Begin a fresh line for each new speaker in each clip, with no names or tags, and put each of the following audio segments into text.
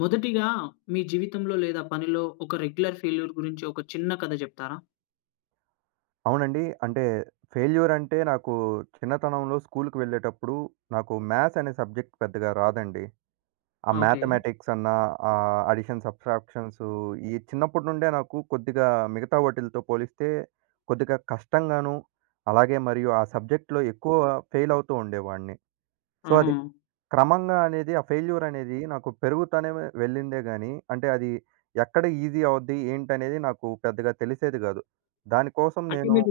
మొదటిగా మీ జీవితంలో లేదా పనిలో ఒక రెగ్యులర్ ఫెయిల్యూర్ గురించి ఒక చిన్న కథ చెప్తారా?
అవునండి. అంటే ఫెయిల్యూర్ అంటే నాకు చిన్నతనంలో స్కూలుకి వెళ్ళేటప్పుడు నాకు మ్యాథ్స్ అనే సబ్జెక్ట్ పెద్దగా రాదండి. ఆ
ఓకే.
మ్యాథమెటిక్స్ అన్నా అడిషన్, సబ్‌ట్రాక్షన్స్ ఈ చిన్నప్పటి నుండే నాకు కొద్దిగా మిగతా వాటిలతో పోలిస్తే కొద్దిగా కష్టంగాను, అలాగే మరియు ఆ సబ్జెక్ట్‌లో ఎక్కువ ఫెయిల్ అవుతూ ఉండేవాడిని. సో,
ఆహా!
అది క్రమంగా అనేది ఆ ఫెయిల్యూర్ అనేది నాకు పెరుగుతానే వెళ్ళిందే గానీ, అంటే అది ఎక్కడ ఈజీ అవుద్ది ఏంటనేది నాకు పెద్దగా తెలిసేది గాదు. దానికోసం
అంటే
నేను
మీరు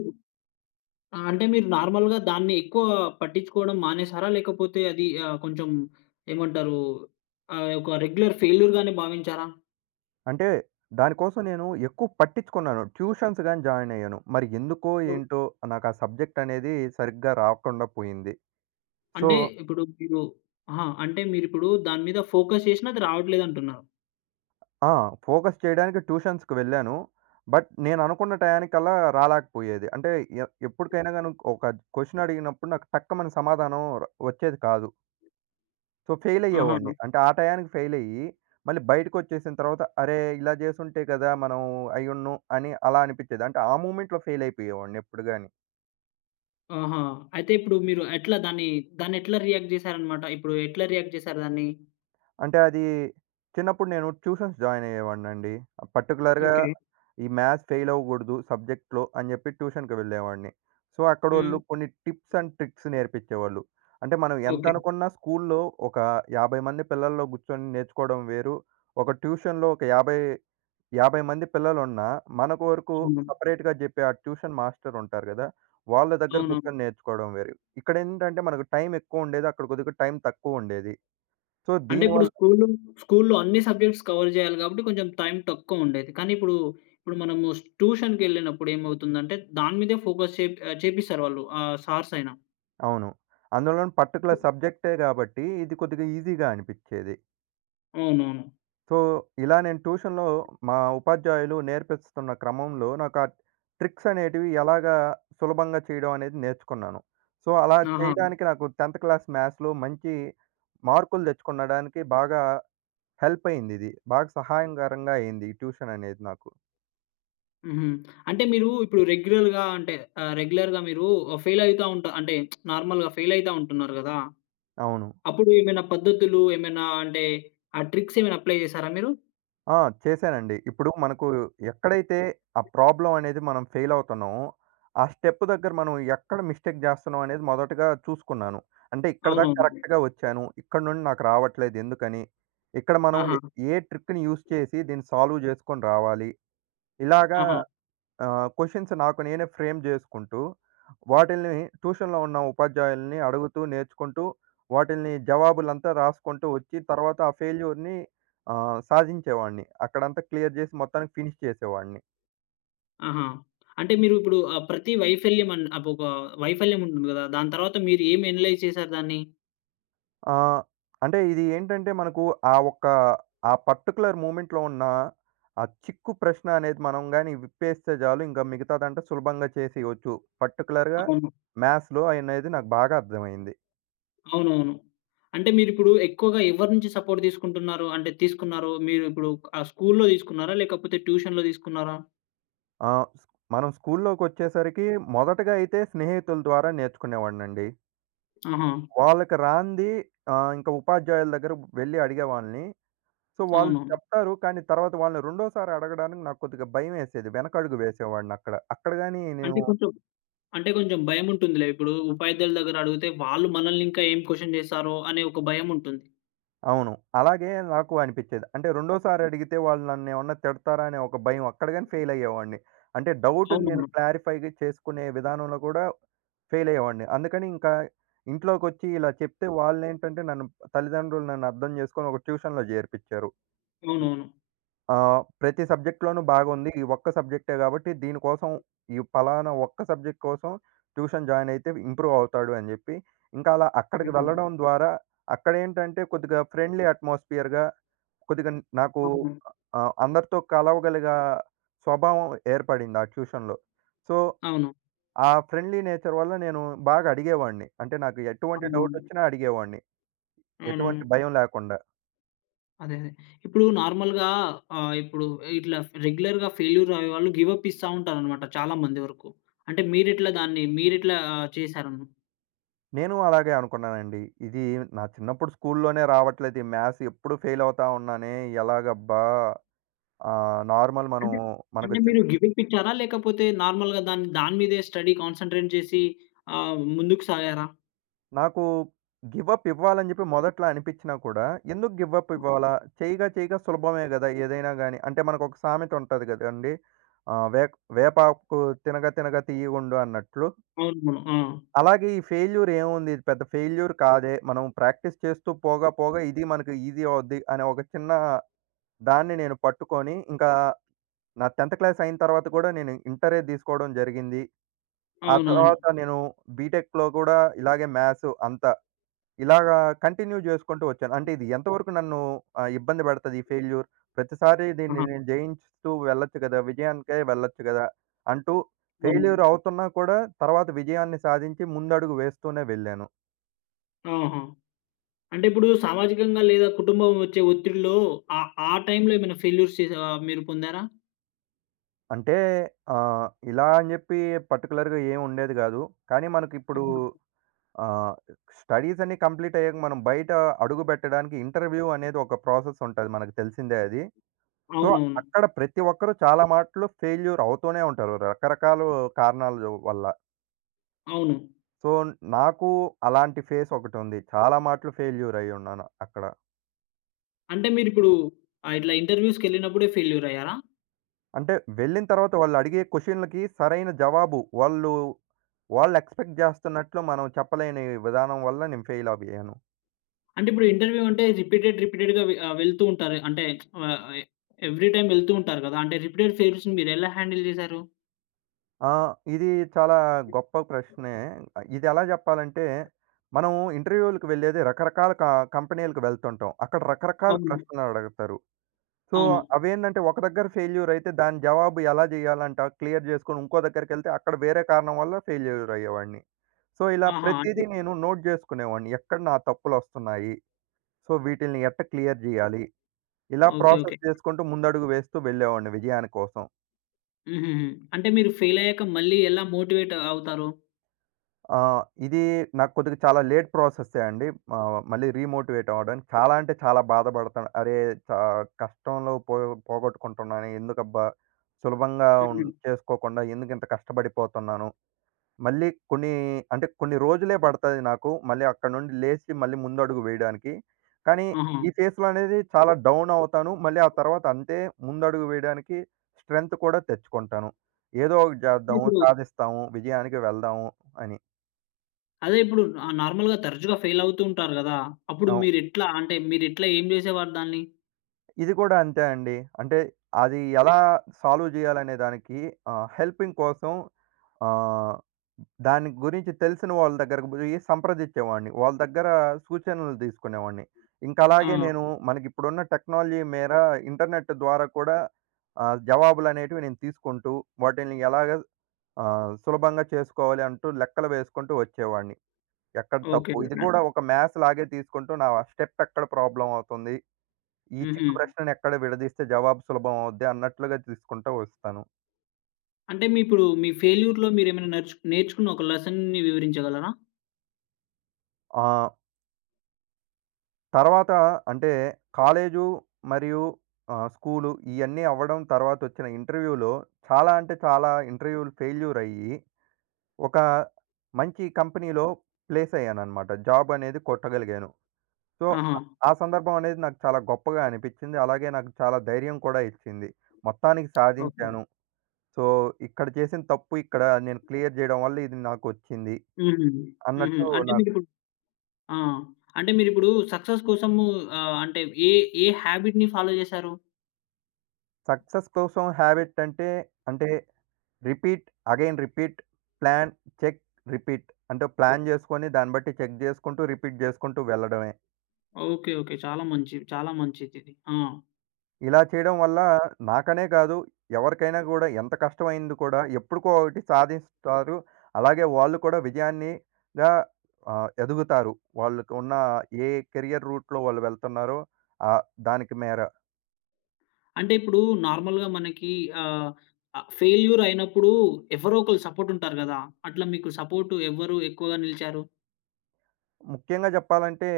అంటే మీరు నార్మల్‌గా దాన్ని ఎక్కువ పట్టించుకోవడం మానేసారా? లేకపోతే అది కొంచెం ఏమంటారు? ఒక రెగ్యులర్ ఫెయిల్యూర్‌గానే భావించారా?
అంటే దానికోసం నేను ఎక్కువ పట్టించుకున్నాను. ట్యూషన్స్ గాని జాయిన్ అయ్యాను. మరి ఎందుకో
ఓహ్!
ఏంటో నాకు ఆ సబ్జెక్ట్ అనేది సరిగ్గా రాకుండా పోయింది. సో
అంటే ఇప్పుడు మీరు. ఆహా! అంటే మీరిప్పుడు దాని మీద ఫోకస్ చేసినా అది రావట్లేదంటున్నారు.
ఆ! ఫోకస్ చేయడానికి ట్యూషన్స్‌కి వెళ్ళాను. బట్ నేను అనుకున్న టయానికల్లా రాలేకపోయేది. అంటే ఎప్పటికైనా గాని ఒక క్వెషన్ అడిగినప్పుడు నాకు టక్కుమని సమాధానం వచ్చేది కాదు. సో ఫెయిల్
ఆహా!
అయ్యేవాడిని. అంటే ఆ టయానికి ఫెయిల్ అయ్యి మళ్ళీ బయటకొచ్చేసిన తర్వాత అరే! ఇలా చేసుంటే కదా! మనం అయ్యుండును అని అలా అనిపించేది. అంటే ఆ మూమెంట్‌లో ఫెయిల్ అయిపోయేవాడిని ఎప్పుడు గాని.
ఆహా! అయితే ఇప్పుడు మీరు దాన్నెట్లా రియాక్ట్ చేశారనమాట? ఇప్పుడు ఎట్లా రియాక్ట్ చేశారు దాన్ని?
అంటే అది చిన్నప్పుడు నేను ట్యూషన్స్ జాయిన్ అయ్యేవాడినండి. పర్టిక్యులర్‌గా
ఓకే.
ఈ మ్యాథ్స్ ఫెయిల్ అవ్వకూడదు సబ్జెక్ట్‌లో అని చెప్పి ట్యూషన్‌కి వెళ్ళేవాడిని. సో,
హ్మ్.
అక్కడోళ్ళు కొన్ని టిప్స్ అండ్ ట్రిక్స్ నేర్పించేవాళ్ళు. అంటే మనం ఎంత
ఓకే.
అనుకున్నా స్కూల్లో ఒక 50 మంది పిల్లల్లో కూర్చొని నేర్చుకోవడం వేరు. ఒక ట్యూషన్‌లో ఒక 50, 50 మంది పిల్లలున్నా మనకు వరకు
హ్మ్.
సెపరేట్‌గా చెప్పే ఆ ట్యూషన్ మాస్టర్ ఉంటారు కదా! వాళ్ళ దగ్గర
అవునవును.
కూర్చొని నేర్చుకోవడం వేరు. ఇక్కడేంటంటే మనకు టైం ఎక్కువ ఉండేది. అక్కడ కొద్దిగా టైం తక్కువ ఉండేది. సో,
అంటే ఇప్పుడు
దీనివల్ల
స్కూల్‌లో స్కూల్‌లో అన్ని సబ్జెక్ట్స్ కవర్ జేయాలి గాబట్టి కొంచెం టైం తక్కువుండేది. కానీ ఇప్పుడు, ఇప్పుడు మనము ట్యూషన్‌కెళ్ళినప్పుడు ఏమవుతుందంటే దాని మీదే చేపిస్తారు వాళ్ళు. ఆ సార్స్ అయినా.
అవును. అందులోను పర్టిక్యులర్ సబ్జెక్టే గాబట్టి, ఇది కొద్దిగా ఈజీగా అనిపిచ్చేది.
అవునవును.
సో, ఇలా నేను ట్యూషన్‌లో మా ఉపాధ్యాయులు నేర్పిస్తున్న క్రమంలో నాకు ఆ ట్రిక్స్ అనేటివి ఎలాగా సులభంగా చేయడం అనేది నేర్చుకున్నాను. సో, అలా
ఆహా!
చేయడానికి నాకు 10థ్ క్లాస్ మ్యాథ్స్‌లో మంచి మార్కులు తెచ్చుకొనడానికి బాగా హెల్ప్ అయిందిది. బాగా సహాయంకరంగా అయింది ఈ ట్యూషన్ అనేది నాకు.
హుహు. అంటే మీరు ఇప్పుడు రెగ్యులర్‌గా మీరు ఫెయిల్ అయితా ఉంటా అంటే నార్మల్‌గా ఫెయిల్ అయితా ఉంటున్నారు గదా!
అవును.
అప్పుడు ఏమైనా పద్ధతులు ఏమైనా అంటే ఆ ట్రిక్స్ ఏమైనా అప్లై చేసారా మీరు?
ఆ! చేశానండి. ఇప్పుడు మనకు ఎక్కడైతే ఆ ప్రాబ్లమ్ అనేది మనం ఫెయిల్ అవుతున్నామో, ఆ స్టెప్ దగ్గర మనం ఎక్కడ మిస్టేక్ జేస్తున్నాం అనేది మొదటగా చూసుకున్నాను. అంటే ఇక్కడ దాకా
అవునవును.
కరెక్ట్‌గా వచ్చాను. ఇక్కడ నుండి నాకు రావట్లేదు ఎందుకని? ఇక్కడ మనం
ఆహా!
ఏ ఏ ట్రిక్‌ని యూజ్ చేసి దీన్ని సాల్వ్ జేసుకొని రావాలి. ఇలాగా
ఆహా!
క్వెషన్స్ నాకు నేనే ఫ్రేమ్ జేసుకుంటూ, వాటిల్ని ట్యూషన్‌లో ఉన్న ఉపాధ్యాయుల్ని అడుగుతూ, నేర్చుకుంటూ, వాటిల్ని జవాబులంతా రాసుకుంటూ వచ్చి, తర్వాత ఆ ఫెయిల్యూర్‌ని సాధించేవాడిని. అక్కడంతా క్లియర్ జేసి మొత్తానికి ఫినిష్ చేసేవాడిని.
ఆహా! అంటే మీరు ఇప్పుడు ప్రతి వైఫల్యం అన్ అప్ ఒక వైఫల్యం ఉంటుంది గదా! దాని తర్వాత మీరు ఏం అనలైజ్ చేసారు దాన్ని?
ఆహ్, అంటే ఇది ఏంటంటే మనకు ఆ ఒక్క ఆ పర్టిక్యులర్ మూమెంట్‌లో ఉన్న ఆ చిక్కు ప్రశ్న అనేది మనం గాని విప్పేస్తే చాలు ఇంకా మిగతాదంతా సులభంగా చేసేయొచ్చు. పర్టిక్యులర్‌గా
అవును.
మ్యాథ్స్‌లో అనేది నాకు బాగా అర్థమైంది.
అవునవును. అంటే మీరిప్పుడు ఎక్కువగా ఎవరి నుంచి సపోర్ట్ తీసుకుంటున్నారు? అంటే తీసుకున్నారు మీరు ఇప్పుడు స్కూల్‌లో తీసుకున్నారా? లేకపోతే ట్యూషన్‌లో తీసుకున్నారా?
ఆ! స్క్ మనం స్కూల్లోకొచ్చేసరికి మొదటగా అయితే స్నేహితుల ద్వారా నేర్చుకునేవాడినండి.
ఆహా!
వాళ్ళకి రానిది ఇంకా ఉపాధ్యాయుల దగ్గర వెళ్లి అడిగేవాడిని. సో, వాళ్ళు
అవును.
చెప్తారు. కానీ తర్వాత వాళ్ళని రెండోసారి అడగడానికి నాకు కొద్దిగా భయమేసేది. వెనకడుగు వేసేవాడినక్కడ. అక్కడ గాని నేను
అంటే కొంచెం అంటే కొంచెం భయముంటుందిలే. ఇప్పుడు ఉపాధ్యాయుల దగ్గర అడిగితే వాళ్ళు మనల్ని ఇంకా ఏం క్వెషన్ చేస్తారో అనే ఒక భయముంటుంది.
అవును. అలాగే నాకు అనిపిచ్చేది. అంటే రెండోసారి అడిగితే వాళ్ళు నన్నేమన్నా తిడతారా అనే ఒక భయం. అక్కడ గాని ఫెయిల్ అయ్యేవాడిని. అంటే డౌట్‌ని నేను
అవునవును.
క్లారిఫై‌గా చేసుకునే విధానంలో కూడా ఫెయిల్ అయ్యేవాడిని. అందుకని ఇంకా ఇంట్లోకొచ్చి ఇలా చెప్తే వాళ్ళేంటంటే తల్లిదండ్రులు నన్ను అర్థం చేసుకొని ఒక ట్యూషన్‌లో చేర్పిచ్చారు.
అవునవును.
ప్రతి సబ్జెక్ట్‌లోనూ బాగుంది. ఈ ఒక్క సబ్జెక్టే గాబట్టి దీనికోసం ఈ పలానా ఒక్క సబ్జెక్ట్ కోసం ట్యూషన్ జాయిన్ అయితే ఇంప్రూవ్ అవుతాడు అని జెప్పి, ఇంకా అలా అక్కడికి వెళ్ళడం
హ్మ్.
ద్వారా అక్కడేంటంటే కొద్దిగా ఫ్రెండ్లీ అట్మాస్ఫియర్‌గా కొద్దిగా నాకు
అవును.
అందరితో కలవగలిగా స్వభావం ఏర్పడింది ఆ ట్యూషన్‌లో. సో,
అవును.
ఆ ఫ్రెండ్లీ నేచర్ వల్ల నేను బాగా అడిగేవాడిని. అంటే నాకు ఎటువంటి
అవునవును.
డౌటొచ్చినా అడిగేవాడిని.
అవునవును.
ఎటువంటి భయం లేకుండా.
అదే. అదే. ఇప్పుడు ఆహ్, ఇప్పుడు ఇట్లా రెగ్యులర్‌గా ఫెయిల్యూర్ అయ్యేవాళ్ళు గివ్ అప్ ఇస్తా ఉంటారనమాట చాలా మంది వరకు. అంటే మీరెట్లా చేశారు?
నేను అలాగే అనుకున్నానండి. ఇది నా చిన్నప్పుడు స్కూల్‌లోనే రావట్లేదు. ఈ మ్యాథ్స్ ఎప్పుడు ఫెయిల్ అవుతా ఉన్నానే. ఎలాగబ్బా! ఆహ్, నార్మల్ మనం
అంటే,
మనకు
అంటే,
చి
మీరు గివ్ అప్ ఇచ్చారా? లేకపోతే నార్మల్‌గా దాని మీదే స్టడీ కాన్సంట్రేట్ చేసి ముందుకు సాగారా?
నాకు గివ్ అప్ ఇవ్వాలని చెప్పి మొదట్లో అనిపించినా కూడా, ఎందుకు గివ్ అప్ ఇవ్వాలా? చేయగా చేయగా సులభమే గదా! ఏదైనా గాని. అంటే మనకు ఒక సామెత ఉంటది గదండీ! ఆహ్, "వేక్ వేపాకు తినగా తినగా తియ్యగుండు" అన్నట్లు.
అవును. ఆ!
అలాగే ఈ ఫెయిల్యూర్ ఏముంది? ఇది పెద్ద ఫెయిల్యూర్ కాదే. మనం ప్రాక్టీస్ చేస్తూ పోగా, పోగా ఇది మనకు ఈజీ అవుద్ది అనే ఒక చిన్న దాన్ని నేను పట్టుకొని, ఇంకా నా 10థ్ క్లాస్ అయిన తర్వాత కూడా నేను ఇంటరే తీసుకోవడం జరిగింది. ఆ
అవునవును.
తర్వాత నేను బీటెక్‌లో కూడా ఇలాగే మ్యాథ్స్ అంత ఇలాగా కంటిన్యూ చేసుకుంటూ వచ్చాను. అంటే ఇది ఎంతవరకు నన్ను ఇబ్బంది పెడతది ఈ ఫెయిల్యూర్? ప్రతిసారి దీన్ని
ఆహా!
నేను జయించుతూ వెళ్ళొచ్చు కదా! విజయానికే వెళ్ళొచ్చు కదా! అంటూ
అవును.
ఫెయిల్యూర్ అవుతున్నా కూడా తర్వాత విజయాన్ని సాధించి ముందడుగు వేస్తూనే వెళ్ళాను.
ఆహా! అంటే ఇప్పుడు సామాజికంగా లేదా కుటుంబం వచ్చే ఒత్తిడిలో ఆ టైంలో ఏమైనా ఫెయిల్యూర్స్ మీరు పొందారా?
అంటే ఆహ్, ఇలా అని చెప్పి పర్టిక్యులర్‌గా ఏమి ఉండేది కాదు. కానీ మనకిప్పుడు
ఆహా!
ఆహ్, స్టడీస్ అన్నీ కంప్లీట్ అయ్యాక మనం బయట అడుగుబెట్టడానికి ఇంటర్వ్యూ అనేది ఒక ప్రాసెస్ ఉంటది. మనకు తెలిసిందే అది. సో,
అవునవును.
అక్కడ ప్రతి ఒక్కరు చాలా మాట్లు ఫెయిల్యూర్ అవుతూనే ఉంటారు. రకరకాలు కారణాలు వల్ల.
అవును.
సో, నాకు అలాంటి ఫేస్ ఒకటుంది. చాలా మాట్లు ఫెయిల్యూర్ అయ్యున్నాను అక్కడ.
అంటే మీరిప్పుడు ఇట్లా ఇంటర్‌వ్యూస్‌కెళ్ళినప్పుడే ఫెయిల్యూర్ అయ్యారా?
అంటే వెళ్ళిన తర్వాత వాళ్ళు అడిగే క్వెషన్‌లకి సరైన జవాబు వాళ్ళు ఎక్స్‌పెక్ట్ జేస్తున్నట్లు మనం చెప్పలేని విధానం వల్ల నేను ఫెయిల్ అవ్వయ్యాను.
అంటే ఇప్పుడు ఇంటర్‌వ్యూ అంటే రిపీటెడ్‌గా వెళ్తూ ఉంటారు. అంటే ఆహ్, ఎ ఎవ్రీ టైమ్ వెళ్తూ ఉంటారు కదా! అంటే రిపీటెడ్ ఫెయిల్యూర్స్‌ని మీరెలా హ్యాండిల్ చేశారు?
ఆ! ఇది చాలా గొప్ప ప్రశ్నే. ఇది ఎలా జెప్పాలంటే, మనం ఇంటర్వ్యూ‌లకి వెళ్ళేది రకరకాల క కంపెనీ‌లకి వెళ్తుంటాం. అక్కడ రకరకాల
అవును.
ప్రశ్నలు అడుగుతారు. సో,
అవును.
అవేంటంటే ఒక దగ్గర ఫెయిల్యూర్ అయితే దాని జవాబు ఎలా జేయాలంట? క్లియర్ జేసుకొని ఇంకో దగ్గరికెళ్తే అక్కడ వేరే కారణం వల్ల ఫెయిల్యూర్ అయ్యేవాడిని. సో, ఇలా
ఆహా! అంటే.
ప్రతీదీ నేను నోట్ జేసుకునేవాడిని. ఎక్కడ నా తప్పులొస్తున్నాయి? సో, వీటిల్ని ఎట్ట క్లియర్ జేయాలి? ఇలా
ఓకే. ఓకే.
ప్రాసెస్ చేసుకుంటూ ముందడుగు వేస్తూ వెళ్ళేవాడిని విజయాని కోసం.
హుహుహు. అంటే మీరు ఫెయిల్ అయ్యాక మళ్ళీ ఎలా మోటివేట్ అవుతారు?
ఆ! ఇది నాకు కొద్దిగా చాలా లేట్ ప్రాసెస్సే అండి. మళ్ళీ రీమోటివేట్ అవ్వడానికి. చాలా అంటే చాలా బాధపడతాను. అరే! చా కష్టంలో పోగొట్టుకుంటున్నానే ఎందుకబ్బా! సులభంగా ఉన్
హుహు.
హ్మ్. చేసుకోకుండా ఎందుకింత కష్టపడిపోతున్నాను. మళ్ళీ కొన్ని అంటే కొన్ని రోజులే పడతది నాకు. మళ్ళీ అక్కడి నుండి లేసి మళ్ళీ ముందడుగు వేయడానికి. కానీ
ఆహా!
ఈ ఫేస్‌లో అనేది చాలా డౌన్ అవుతాను. మళ్ళీ ఆ తర్వాత అంతే ముందడుగు వేయడానికి స్ట్రెంత్ కూడా తెచ్చుకుంటాను. ఏదో ఒకటి
అంటే
చేద్దాము, ఓకే.
ఇప్పుడు
సాధిస్తాము, విజయానికి వెళ్దాము అని.
అదే ఇప్పుడు నార్మల్‌గా తరచుగా ఫెయిల్ అవుతూ ఉంటారు కదా! అప్పుడు మీరెట్లా ఏం చేసేవారు దాన్ని?
ఇది కూడా అంతే అండి. అంటే అది ఎలా సాల్వ్ జేయాలనే దానికి హెల్పింగ్ కోసం ఆహ్, దాని గురించి తెలిసిన వాళ్ళ దగ్గరకు బోయి సంప్రదించేవాడిని. వాళ్ళ దగ్గర సూచనలు తీసుకునేవాడిని. ఇంకా
ఆ!
అలాగే నేను మనకిప్పుడున్న టెక్నాలజీ మేర ఇంటర్నెట్ ద్వారా కూడా జవాబులనేటివి నేను తీసుకుంటూ వాటిల్ని ఎలాగ సులభంగా చేసుకోవాలి అంటూ లెక్కలు వేసుకుంటూ వచ్చేవాడిని. ఎక్కడ
ఓకే.
తప్పు ఇది
ఓకే.
కూడా ఒక మ్యాథ్స్ లాగే తీసుకుంటూ నా స్టెప్ ఎక్కడ ప్రాబ్లమ్ అవుతుంది? ఈ
హుహు.
చిక్కు ప్రశ్నను ఎక్కడ విడదీస్తే జవాబు సులభం అవుద్ది అన్నట్లుగా తీసుకుంటూ వస్తాను.
అంటే మీ ఫెయిల్యూర్‌లో మీరేమైనా నేర్చుకున్న ఒక లెసన్‌ని వివరించగలరా?
ఆహ్, తర్వాత అంటే కాలేజు మరియు స్కూలు ఇయన్నీ అవ్వడం తర్వాతొచ్చిన ఇంటర్వ్యూలో చాలా అంటే చాలా ఇంటర్వ్యూలు ఫెయిల్యూర్ అయ్యి, ఒక మంచి కంపెనీలో ప్లేస్ అయ్యాననమాట. జాబ్ అనేది కొట్టగలిగాను. సో,
ఆహా!
అ ఆ సందర్భం అనేది నాకు చాలా గొప్పగా అనిపిచ్చింది. అలాగే నాకు చాలా ధైర్యం కూడా ఇచ్చింది. మొత్తానికి
ఓకే.
సాధించాను. సో, ఇక్కడ చేసిన తప్పు ఇక్కడ నేను క్లియర్ జేయడం వల్ల ఇది నాకొచ్చింది.
హుహు. హుహు.
అన్నట్టు
అంటే
నాకు
మీరిప్పుడు ఆ! అంటే మీరిప్పుడు సక్సెస్ కోసము అంటే ఏ ఏ హాబిట్‌ని ఫాలో చేశారు?
సక్సెస్ కోసం హ్యాబిట్ అంటే, అంటే repeat, again repeat, plan, check, repeat. అంటే ప్లాన్ జేసుకొని దాన్ని బట్టి చెక్ జేసుకుంటూ, రిపీట్ జేసుకుంటూ వెళ్ళడమే.
ఓకే. ఓకే. చాలా మంచిదిది. ఆ!
ఇలా చేయడం వల్ల నాకనే గాదు, ఎవరికైనా గూడా ఎంత కష్టమైంది కూడా ఎప్పుడుకో ఒకటి సాధిస్తారు. అలాగే వాళ్ళు కూడా విజయాన్ని గా ఎదుగుతారు. వాళ్ళకున్న ఏ కెరియర్ రూట్‌లో వాళ్ళు వెళ్తున్నారో ఆహ్, దానికి మేర.
అంటే ఇప్పుడు నార్మల్‌గా మనకి ఆహ్, ఆహ్, ఫెయిల్యూర్ అయినప్పుడు ఎవరో ఒకళ్ళు సపోర్ట్ ఉంటారు కదా! అట్లా మీకు సపోర్ట్ ఎవ్వరు ఎక్కువగా నిలిచారు?
ముఖ్యంగా చెప్పాలంటే,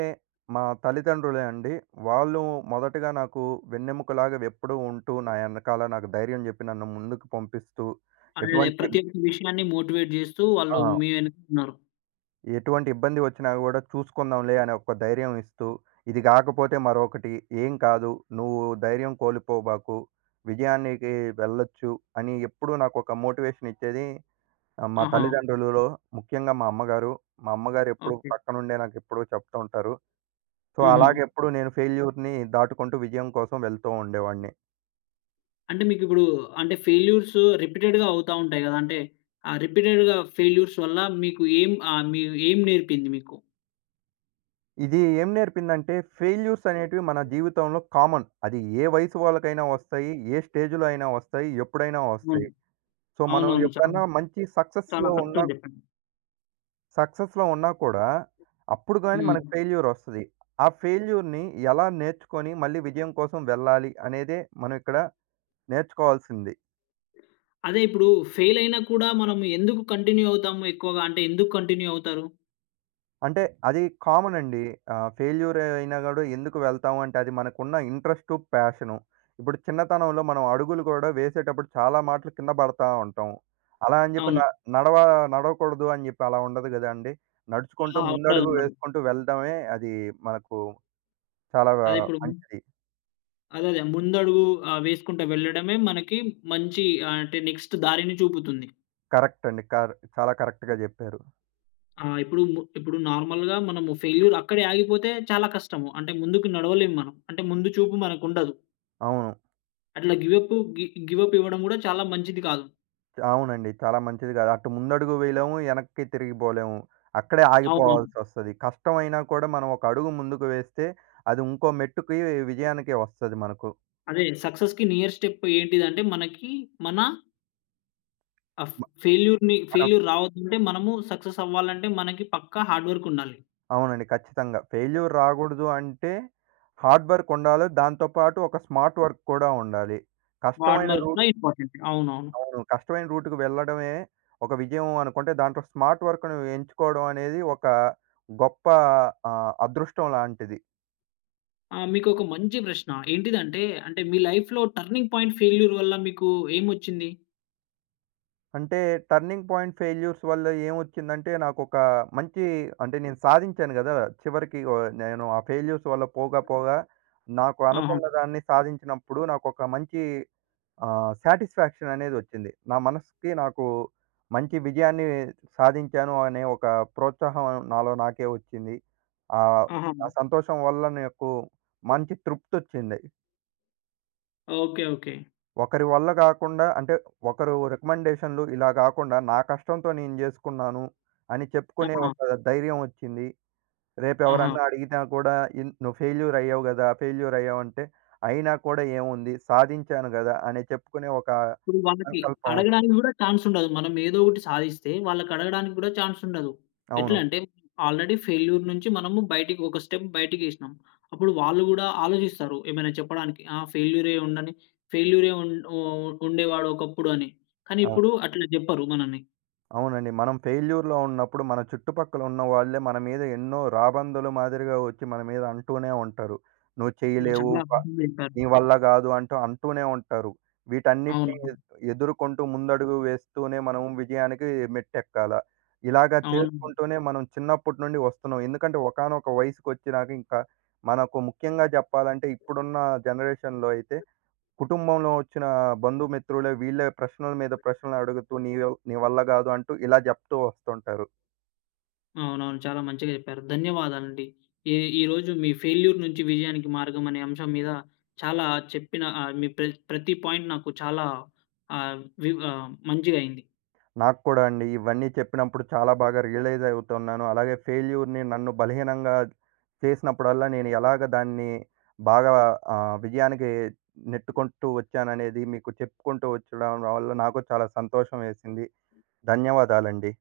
మా తల్లిదండ్రులే అండి. వాళ్ళు మొదటగా నాకు వెన్నెముకలాగా ఎప్పుడూ ఉంటూ, నా ఎనకాల నాకు ధైర్యం జెప్పి, నన్ను ముందుకు పంపిస్తూ,
అదేదే
ఎటువంటి
ప్రతి ఒక్క విషయాన్ని మోటివేట్ చేస్తూ వాళ్ళు మీ
ఆ!
వెనక ఉన్నారు.
ఎటువంటి ఇబ్బంది వచ్చినా గూడా చూసుకుందాంలే అనే ఒక ధైర్యం ఇస్తూ, ఇది గాకపోతే మరొకటి, ఏం కాదు, నువ్వు ధైర్యం కోల్పోబాకు, విజయానికి వెళ్ళొచ్చు అని ఎప్పుడూ నాకొక మోటివేషన్ ఇచ్చేది మా
ఆహా!
తల్లిదండ్రులలో ముఖ్యంగా మా అమ్మగారు. మా అమ్మగారు ఎప్పుడూ
ఓకే.
పక్కనుండే నాకెప్పుడూ చెప్తూ ఉంటారు. సో,
హుహు.
అలాగెప్పుడు నేను ఫెయిల్యూర్‌ని దాటుకుంటూ విజయం కోసం వెళ్తూ ఉండేవాడిని.
అంటే మీకిప్పుడు అంటే ఫెయిల్యూర్స్ రిపీటెడ్‌గా అవుతా ఉంటాయి గదా! అంటే ఆ రిపీటెడ్‌గా ఫెయిల్యూర్స్ వల్ల మీకు ఏం ఆహ్, మీ ఏం నేర్పింది మీకు?
ఇది ఏం నేర్పిందంటే ఫెయిల్యూర్స్ అనేటివి మన జీవితంలో కామన్. అది ఏ వయసు వాళ్ళకైనా వస్తాయి. ఏ స్టేజ్‌లో అయినా వస్తాయి. ఎప్పుడైనా
హ్మ్.
వస్తాయి. సో, మనం
అవునవును. చాలా,
ఎప్పుడన్నా మంచి
చాలా కరెక్ట్‌గా జెప్పారు.
సక్సెస్‌లో ఉన్నా కూడా అప్పుడు గాని
హ్మ్.
మనకు ఫెయిల్యూర్ వస్తది. ఆ ఫెయిల్యూర్‌ని ఎలా నేర్చుకొని మళ్ళీ విజయం కోసం వెళ్ళాలి అనేదే మనం ఇక్కడ నేర్చుకోవాల్సింది.
అదే ఇప్పుడు ఫెయిల్ అయినా కూడా మనం ఎందుకు కంటిన్యూ అవుతాము ఎక్కువగా? అంటే ఎందుకు కంటిన్యూ అవుతారు?
అంటే అది కామన్ అండి. ఫెయిల్యూర్ అయినా గూడా ఎందుకు వెళ్తాము అంటే అది మనకున్న ఇంట్రెస్టు, ప్యాషను. ఇప్పుడు చిన్నతనంలో మనం అడుగులు గూడా వేసేటప్పుడు చాలా మాట్లు కింద పడతా ఉంటాం. అలా అని జెప్పి
అవును.
న నడవ నడవకూడదు అని జెప్పి అలా ఉండదు గదండీ. నడుచుకుంటూ
ఆ! ఉండదు.
ముందడుగు
ఉండదు.
వేసుకుంటూ వెళ్ళడమే అది మనకు చాలా
అదే ఇప్పుడు
మంచిది.
అదే. అదే. ముందడుగు వేసుకుంటా వెళ్ళడమే మనకి మంచి అంటే నెక్స్ట్ దారిని చూపుతుంది.
కరెక్ట్ అండి. చాలా కరెక్ట్‌గా జెప్పారు.
ఆ! ఇప్పుడు నార్మల్‌గా మనము ఫెయిల్యూర్ అక్కడే ఆగిపోతే చాలా కష్టము. అంటే ముందుకు నడవలేం మనం. అంటే ముందు చూపు మనకుండదు.
అవును.
అట్లా గివప్ ఇవ్వడం గూడా చాలా మంచిది కాదు.
అవునండి. చాలా మంచిది కాదు. అటు ముందడుగు వేయలేము, ఎనక్కి తిరిగిపోలేము. అక్కడే
అవునవును.
ఆగిపోవాల్సొస్తది. కష్టమైనా కూడా మనం ఒక అడుగు ముందుకు వేస్తే అది ఇంకో మెట్టుకి విజయానికి వస్తది మనకు.
అదే సక్సెస్‌కి నియర్ స్టెప్ ఏంటిదంటే మనకి మన ఆహ్,
మనం
ఫెయిల్యూర్ రావద్దంటే మనము సక్సెస్ అవ్వాలంటే మనకి పక్కా హార్డ్ వర్క్ ఉండాలి.
అవునండి. ఖచ్చితంగా. ఫెయిల్యూర్ రాకూడదు అంటే హార్డ్ వర్క్ ఉండాలి. దాంతో పాటు ఒక స్మార్ట్ వర్క్ కూడా ఉండాలి.
హార్డ్
కష్టమైన
వర్క్
రూట్
కూడా ఇంపార్టెంట్. అవునవును.
అవును. కష్టమైన రూట్‌కి వెళ్ళడమే ఒక విజయం అనుకుంటే దాంట్లో స్మార్ట్ వర్క్‌ను ఎంచుకోవడం అనేది ఒక గొప్ప అదృష్టం లాంటిది.
ఆ! మీకొక మంచి ప్రశ్న. ఏంటిదంటే అంటే మీ లైఫ్‌లో టర్నింగ్ పాయింట్ ఫెయిల్యూర్ వల్ల మీకు ఏమొచ్చింది?
అంటే టర్నింగ్ పాయింట్ ఫెయిల్యూర్స్ వల్ల ఏమొచ్చిందంటే నాకొక మంచి అంటే నేను సాధించాను గదా! చివరికి ఓ నేను ఆ ఫెయిల్యూర్స్ వల్ల పోగా, పోగా నాకు
ఆహా!
అనుకున్న దాన్ని సాధించినప్పుడు నాకొక మంచి సాటిస్ఫాక్షన్ అనేదొచ్చింది. నా మనసుకి నాకు మంచి విజయాన్ని సాధించాను అనే ఒక ప్రోత్సాహం నాలో నాకే వచ్చింది. ఆహ్,
ఆహా!
ఆ సంతోషం వల్ల నాకు మంచి తృప్తొచ్చింది.
ఓకే. ఓకే.
ఒకరి వల్ల గాకుండా అంటే ఒకరు రికమెండేషన్‌లు ఇలా గాకుండా నా కష్టంతో నేను జేసుకున్నాను అని చెప్పుకునే
ఆహా!
ఒక ధైర్యం వచ్చింది.
ఆహా!
రేపెవరన్నా అడిగినా కూడా "నువ్వు ఫెయిల్యూర్ అయ్యావు గదా! ఫెయిల్యూర్ అయ్యావంటే" అయినా కూడా ఏముంది సాధించాను గదా! అని చెప్పుకునే ఒక
ఇప్పుడు వాళ్ళకి
సంకల్పం.
అడగడానికి గూడా ఛాన్సుండదు. మనం ఏదో ఒకటి సాధిస్తే వాళ్ళకడగడానికి గూడా ఛాన్సుండదు.
అవును.
ఎట్లంటే ఆల్రెడీ ఫెయిల్యూర్ నుంచి మనము బయటికి ఒక స్టెప్ బయటికేసినాం. అప్పుడు వాళ్ళు గూడా ఆలోచిస్తారు ఏమైనా చెప్పడానికి. ఆ! ఫెయిల్యూరే ఉండని ఫెయిల్యూరే ఉం ఉ ఉండేవాడు ఒకప్పుడు అని. కానీ
అవును.
ఇప్పుడు అట్లా జెప్పరు మనల్ని.
అవునండి. మనం ఫెయిల్యూర్‌లో ఉన్నప్పుడు మన చుట్టుపక్కల ఉన్న వాళ్ళే మన మీద ఎన్నో రాబందుల మాదిరిగా వచ్చి మన మీద అంటూనే ఉంటారు. "నువ్వు
హ్మ్.
చేయలేవు."
చాలా
వ
అద్భుతంగా చెప్పారు.
నీ వల్ల గాదు అంటూ అంటూనే ఉంటారు. వీటన్నిటిని
అవును.
ఎ ఎదుర్కొంటూ ముందడుగు వేస్తూనే మనం విజయానికి మెట్టెక్కాల. ఇలాగ
అవును.
చేసుకుంటూనే మనం చిన్నప్పటి నుండి వస్తున్నాం. ఎందుకంటే ఒకానొక వయసుకొచ్చినాక ఇంకా మనకు ముఖ్యంగా జెప్పాలంటే ఇప్పుడున్న జనరేషన్‌లో అయితే కుటుంబంలో వచ్చిన బంధుమిత్రులే వీళ్ళే ప్రశ్నల మీద ప్రశ్నలు అడుగుతూ నీ నీ వల్ల గాదు అంటూ ఇలా జెప్తూ వస్తుంటారు.
అవునవును. చాలా మంచిగా చెప్పారు. ధన్యవాదాలండి. ఈ ఈరోజు మీ ఫెయిల్యూర్ నుంచి విజయానికి మార్గం అనే అంశం మీద చాలా చెప్పిన మీ ప్ర ప్రతి పాయింట్ నాకు చాలా మంచిగయింది.
నాకు కూడా అండి. ఇవన్నీ చెప్పినప్పుడు చాలా బాగా రియలైజ్ అవుతున్నాను. అలాగే ఫెయిల్యూర్‌ని నన్ను బలహీనంగా చేసినప్పుడల్లా నేను ఎలాగ దాన్ని బాగా విజయానికి నెట్టుకుంటూ వచ్చాననేది మీకు చెప్పుకుంటూ వచ్చడం వల్ల నాకు చాలా సంతోషం వేసింది. ధన్యవాదాలండి.